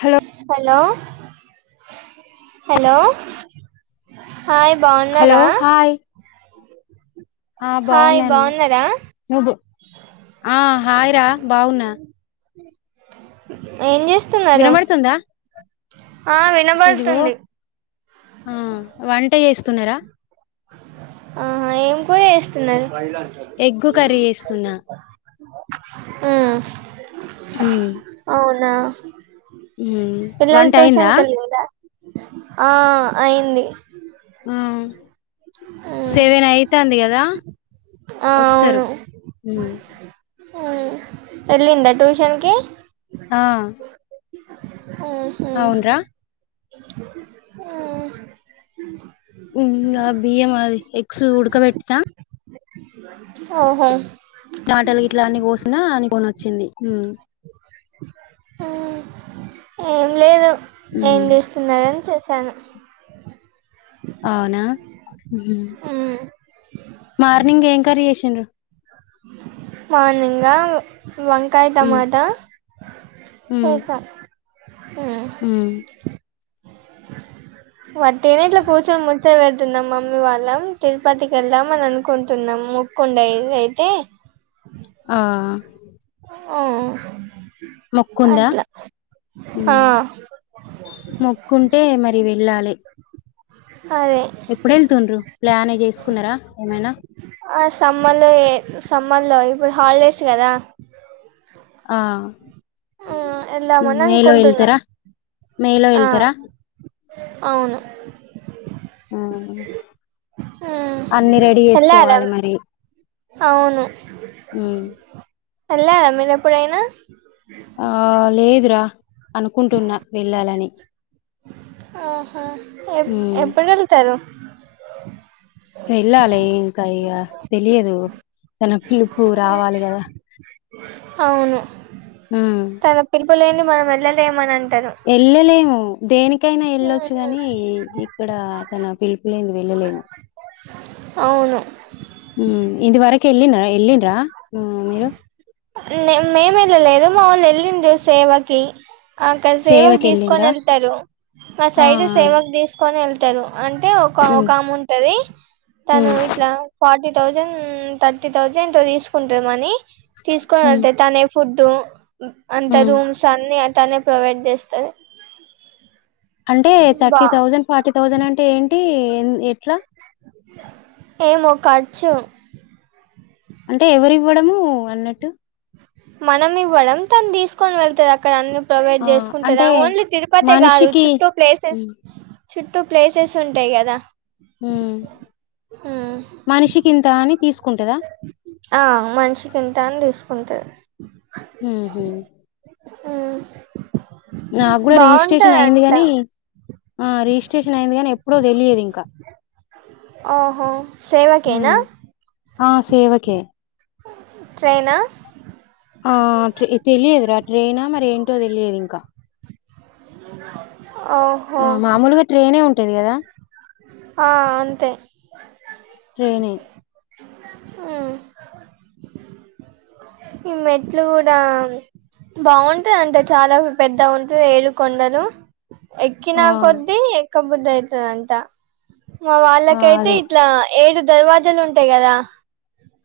Hello hello hello hi hello బాగున్నారా hi ఆ hi బాగున్నాను బాగున్నారా నువ్వు ఆ హాయ్ రా బాగున్నా ఏం చేస్ వినబడుతుందా ఆ ఇదిగో వినబడుతుంది ఆ వంట చేస్ తున్నారా ఆహా ఏం కూర చేస్ తున్నారు [unintelligible] ఎగ్గు కర్రీ చేస్తున్నా యూ యూ నా పిల్లలు వంట అయిందా ట్యూషన్ కి వెళ్ళిండ్రా ఆ అయింది ఆ ఉమ్ సెవెన్ అయితాంది కదా ఆ వస్తారు యూ వెళ్ళిందా ట్యూషన్ కి ఆ ఓహో అవున్రా యూ ఉహ్ అవి బియ్యము అవి ఎగ్స్ ఉడకబెట్టిందిరా ఓహో మాటలు ఇట్లా అన్ని కోసినా నీ ఫోన్ వచ్చింది యూ యూ ఏం లేదు ఏం ఉమ్ చేస్తున్నారని చేస్ చెన అవునా ఉమ్ మార్నింగ్ ఏం కర్రీ చేసిండ్రు మార్నింగా ఉమ్ వంకాయతమాదా చేశా ఆ వట్ ఏనే ఇట్లా కూర్చని ము ఇ వెళ్తున్నాం మమ్మీ వాళ్ళం తిరుపతికి వెళ్దాం అని అనుకుంటున్నాం మొక్కండ అయితే ఆ ఓ మొక్కుందా ఆ మొక్కుంటే మరి వెళ్ళాలి అదే ఎప్పుడు వెళ్తుండ్రు ప్లాన్ చేసుకున్నారా ఏమైనా ఆ సమ్మ లో సమ్మర్ లో ఇప్పుడు హాలిడేస్ కదా ఆ వెళ్దామని మేల అనుకుంటున్నాం వెల్తారా మెల ఆ వెల్తారా అవును ఆ అన్నిీ రెడీ వెళ్లారా చేసుకోవాలి మరి అవును ఉమ్. అలా మీేన ఎప్పుడైనా ఆ లేదురా అనుకుంటున్నా వెళ్ళాలని ఆహా ఎ ఉమ్. ఎప్పుడు వెళ్తారు [inaudible] వెళ్ళాలి ఇంకాయక తెలియదు తన పిలుపు రావాలి కదా అవును ఉమ్. తన తిరుపులే మనం వెళ్ళలే ఏమనంత వెళ్ళలేము దేనికినికి ఎక్కైనా వెళ్ళొచ్చు ని ఇక్కడ తన పిలుపులేంది వెళ్ళలేము అవును ఉ ఇంద వరక ఎల్నరా ఎల్లినరా మీరు మేముళ లేదు మాముళ్ళ వెళ్ళిండు సేవకి అక్కడ సేవకు తీసుకని సేవకెళ్ళిండ్రా వెళ్తారు మా ఆ ఆ సైడ్ సేవకు తీసుకుొని వెళ్త తరు అంటే ఒక ఒక ఉమ్ ఆముంటది తను ఉమ్ ఇట్ల ఫార్టీ థౌజండ్ థర్టీ థౌజండ్ ఏో తీసుకుంటరు మనీ ఉమ్ తీసుకొనంటే తనే కుుట్టు అంత ఉమ్ రూమ్స్ అన్ని తనే ప్రొవైడ్ చేస్తది అంటే బా థర్టీ థౌజండ్ ఫార్టీ థౌజండ్ అంటే ఏంటి టి ఎట్లా ఏమో ఖర్చు అంటే ఎవరివ్వడము వాల్ అన్నట్టు మనం ఇవ్వడం తను తీసుకొని వెళ్తది అక్కడ అన్ని ప్రొవైడ్ ఆ చేసుకుంటద అంటే ఓన్లీ తిరుపతి కాదు మనిషికి చుట్టూ ప్లేసెస్ ఉమ్ చుట్టూ ప్లేసెస్ ఉంటయి కద ఉమ్ మనిషికి ఇంత అని తీసుకు ఆ మనిషికి ఇంత అని తీసుకుంటరు ఉ ఊహు మ్ నాకూడ రిజిస్ట్రేషన్ అయ్యింది కాని ఆ రిజిస్ట్రేషన్ అయింది గానీ ఎప్పుడో తెలీదు ఇంకా ఓహో సేవ కేనా ఉమ్ ఆ సేవకే ట్రైన ఆ ట్రై తెలియద్ ర రేనా మరేంటో తెలియదు ఇంక అవు ఆ మామూల్గా ట్రైనే ఉంటు తెలియద ఆ అంతె ట్రైనే ఉమ్ ఈ మెట్లు కూడా బాగుంటది అంటే చాల పెద్ద ఉంటది ఏడు కొొండలు ఎక్కినా ఆ కొద్ది ఎక్ ఎక్క బుద్ధి అయితది అయితది అంట మా ఆ వాళ్ళకైతే అదే ఇట్లా ఏడు దర్వాజలు ఉంటయి కదా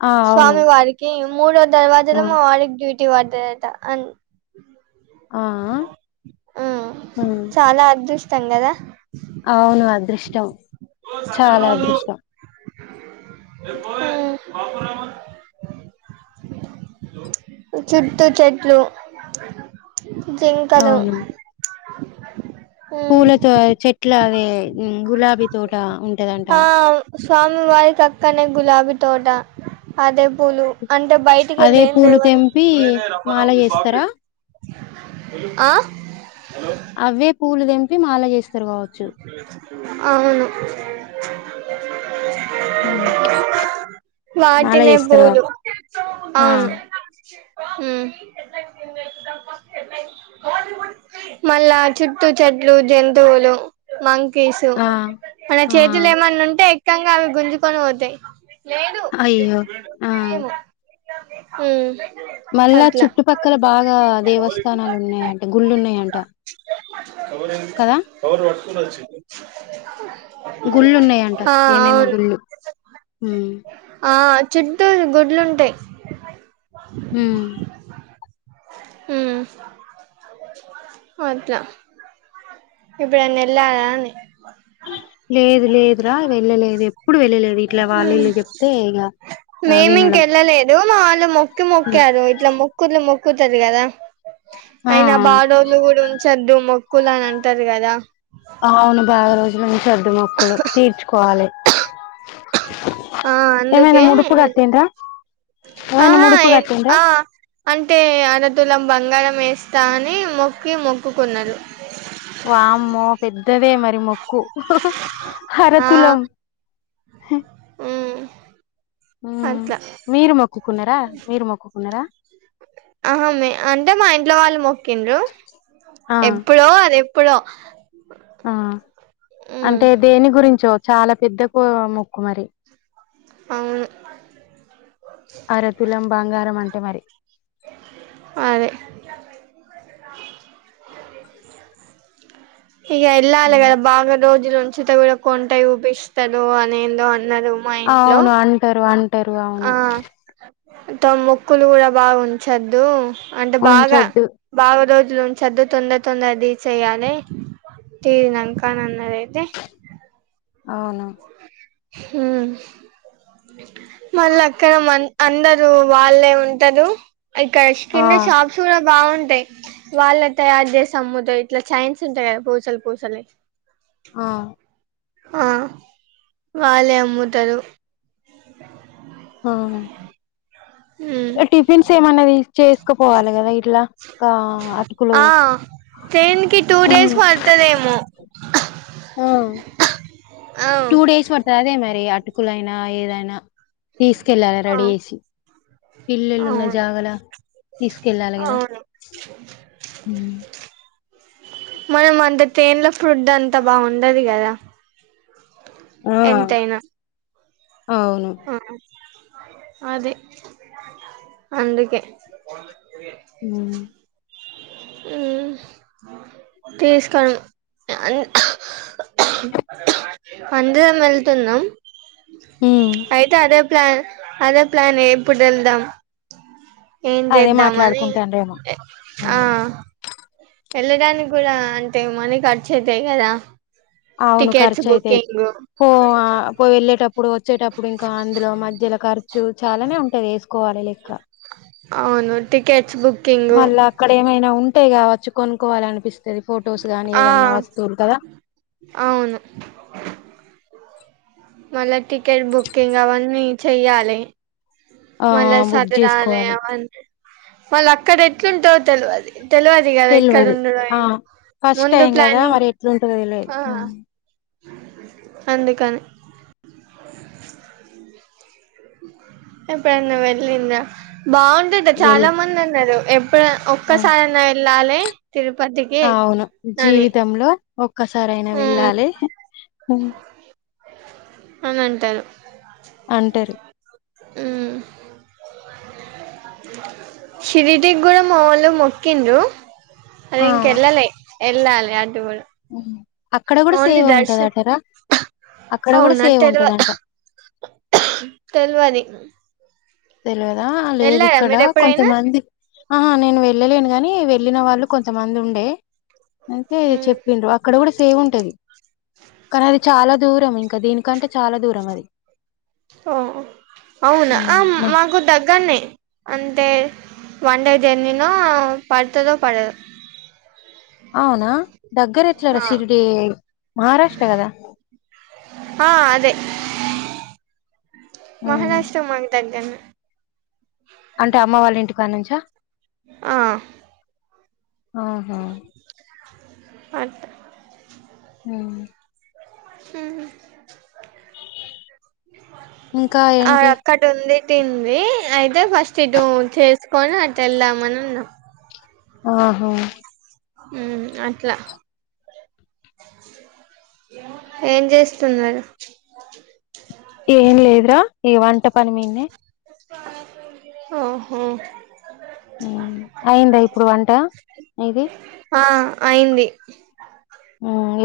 ఆ అవును స్వామి వారికి మూడో ఆ దర్వాజలో మా వారికి డ్యూట్ టి వాదద అ ఆ ఆ చాలా అదృష్ట ఇస్తాం కదా అవును అదృష్టం చాలా అదృష్టం చట్ చెట్లు జికలు అవును పూలతో చెట్ల పే గులాబీ తోట ఉంటదంట ఆ స్వామి వారికి అక్కనే గులాబీ తోట అదేపూలు అంటే బయటికి అదే వెళ్ళంది పూలు తెంపి మాల ఎవరమ్ మీ బా చేస్తారా ఆ హలో అవే పూలు తెంపి మాల చేస్తా తర్వాచ్చు అవును మాలా వాటినే చేస్తారు పూలు బబ ఆ అవును మళ్ళా చుట్టూ చెట్లు జంతువులు మ కేసు ఆ మన ఆ చేతులు ఏమన్నా ఉంటే ముక్కంగా అవి గుంజుకొని పోతాయి లేదు అయ్యో ఆ హ మళ్ళా చుట్టుపక్కల బాగా దేవస్థానాలు ఉన్నాయంట గుళ్ళున్నాయంట అ రంరు వర్ చ గుళ్ళు ఉన్నాయంట ఆ ఏమేమో అవును గుళ్ళు ఉమ్ చుట్టటుూ గుొడ్లుంటాయి హ హ అట్లా ఇప్పుడు నెల్లద లేదు లేదురా వెళ్ళలేదు ఎప్పుడూ వెళ్ళలేదు ఇట్లా వాళ్ళు ఈళు చెప్తే ఇగ ఆ వినడం లు ము కి మొక్కారు ఇట్లా ముక్కుంది ము క్కుతది కదా ఆ అయినా బా డోరులు కూడా ఉంచొద్దు మొక్కులనం టరు కదా అవును బాగా రోజులు నుంచి [inaudible] మొక్కలు తీర్చుకోవాలి ఆ ఏమైనా అందుకే ముడుపు కట్టిండ్రా ఏమైనా ఆహా ముడుపు కట్టిండ్రా ఆ అంటే అరతులం బంగారం మేస్తా అని మొక్కి మొక్కుకున్నరు వామ్మో పెద్దదే మరి మొ క్కు హర ఆ తులం ఉమ్ ఊ అట్లా మీరు మొక్కుకున్నరా మీరు మొక్కుకున్నరా అహా మే అంటే మా ఇంట్లో వాళ్ళు మొక్కిండ్రు ఆ ఎప్పుడో అదె ప్పుడో ఆ అంటే దేనిగురించో చాలా పెద్ద కో మొక్కు మరి అవును అరతులం బంగారం అం టే మరి అదే ఇగ వెళ్ళాలి కదా బాగా రోజులు ఉచిత కూడా కొంటె యూపిస్తడు అనేందో అన్ అవును అంటారు అం టరు అవును తమ మొక్కులు కూడా బాగా ఉంచద్దు అంటే బాగా ఉంచొద్దు బాగా రోజు సలు ఉంచొద్దు తొందర తొందర తీర్చేయాలే తీరినాంక అని అన్నది అయితే. అవునా హ్మ్ మళ్ళ అక్కడ మన్ అందరూ వాళ్ళేం అంటరు. ఇక్కడ ఆ స్కిన్ షాప్స్ కూడా బాగుంటాయి వాళ్ళే తయారు అదే సముద్రం ఇట్లా చైన్స్ ఉంటాయి కదా పూసలు పూసలే ఆ ఆ వాళ్ళే అమ్ముతరు [inaudible] ఆ ఉమ్ టిఫిన్స్ ఏమన్నది చేసుకపోవాలి కదా ఇట్ల అటుకులు ఆ ట్రైన్ కి టూ డేస్ పడుతదేమో ఆ అవు ఎ అటుకులైనా ఏదైనా తీసుకెళ్ళాలి ఆ రెడీ చేసి ఇల్లుళు ఉన్న అవును జాగల తీసుకెళ్ళాలి కదా అవును మనం అంత తేనల ఫుడ్ అంతా బాగుండదు కదా ఆ ఎంతైనా అవును అహ అది అందుకే ఉ ఉ తీసుకం అన్ అందరం వెళ్తున్నాం. ఉమ్ అయితే అదే ప్లా అదే ప్లానే ఎప్పుడు వెళ్దాం ఏం అదే చేద్దామని మాట్లాడుకుంటాన్రేమో ఆ వెళ్ళడానికి కూడా అంటే మనీ ఖర్చు అయితాయి కదా అవును టికెట్స్ ఖర్చు అయితాయి బుకింగ్ పో ఆ పో వెళ్ళేటప్పుడు వచ్చేటప్పుడు ఇంకా అందులో మధ్య సర్కార్ చు చాలానే ఉంటది ఏస్ కోవాలి లెక్క అవును టికెట్స్ బుక్ మళ్ళా అక్కడ ఏమైనా ఉన్ అంటే కావచ్చు కొనుక్కోవాలినిపిస్తు ది ఫొటోస్ గానీ ఆ ఏదన్నా వస్తువులు కదా అవును మళ్ళా టికెట్ బుకింగ్ అవన్నీ చెయ్యాలి ఆ మళ్ళ బుక్ సధరాలె చేసుకోవాలి అవన్నీ మళ్ళ అక్కడ ఎట్లుంటా తెలవది తెలవది కదా ఎక్కడ తెలివదు ఉండడో ఆ ఏం ఫస్ట్ ముందు టైం కదా ప్లానింగ్ మరి ఎట్లుంటదో తెలియదు ఆ అందుకని ఎప్పుడైన వెల్లిందా బాగుండదు వెల్ చాలా మంది అన్నారు ఎ ఇప్పుడు ఒక్క ఆ సారన్నా వెల్ ల్లలే అవును జీవితంలో ఓకే ఒసారి అయినా ఉమ్ వెళ్ళాలి అని అంటారు అంటరు ఆ శరిీడి్ గుడ మావలు మొక్కింద అదే ఆ ఇంకెళ్ళాల ఎలా అ అ అక్కడ కూడా అవున్లీ సేవ దర్శన్ ఉంటదటరా అక్కడ కూడా అవునా సేవ తెల్వ ఉంటదంట తెల్వని తెలియదా లేదు ఇక్కడ మీరు ఎప్పుడైనా కొంతమంది ఆ నేను వెళ్ళలేను నీ వెళ్లిిన వాళ్ళు కొంతమంది ఉండే అయితే ఉమ్ చెప్పిండ్రు అక్కడ కూడా సేవ్ ఉంటది కానీ అది చాలా దూరం ఇంకా దీనికంటే చాలా దూరం అది ఓ అవునా ఆ హ్మ్. మా మాకు దగ్గ న్న అంటే వన్ డే జర్నీనో పడుతుందో పడదు అవునా దగ్గర ఎట్లార ఆ శిర్డి మహారాష్ట్ర కదా హ్మ్. మహారాష్ట్రం మాగతాంటను అంటే అమ్మ వాళ్ళ ఇంటికి దుకానుంచ ఆ ఆహా అ ఆ హ ఇంకా ఏంటి పట్టింది అయితే ఫస్ట్ ఇటు చేసుకొని అటు వెళ్దామని ఉన్నా ఆహా అట్లా ఏం చేస్తున్నారు ఏన్ లేదరా ఈ వంట పని మీని ఆ హుమ్ అయిందా ఇప్పుడు వంట నీది ఆ అయింది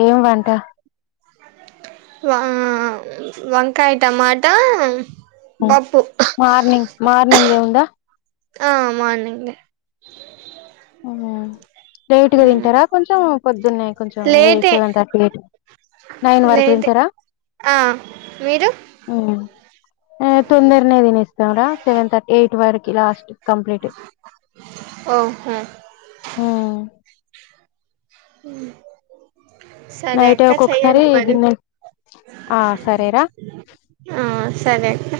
ఏం వంట వంకాయ, టమాటా పప్పు మార్నింగ్ మార్నింగ్ దే ఉందా ఆ మార్నింగ్ దే ఆఓ లేట్గా తింటారా కొంచెం పొద్దున్న కొంచెం లేటే సెవెన్ థర్టీ ఎయిట్ నైన్ వరకు లేటే తింటారా ఆ మీరు తొందరనే తినేస్త సెవన్ తర్టీ ఎయిట్ వరకి లాస్ట్ కంప్లీట్ ఓహ అ సరే నైట్ అక్క చెయ్యడి ఒక్కొక్కసారి మరి గిన్నె ఆ సరేరా ఆ సరే అక్క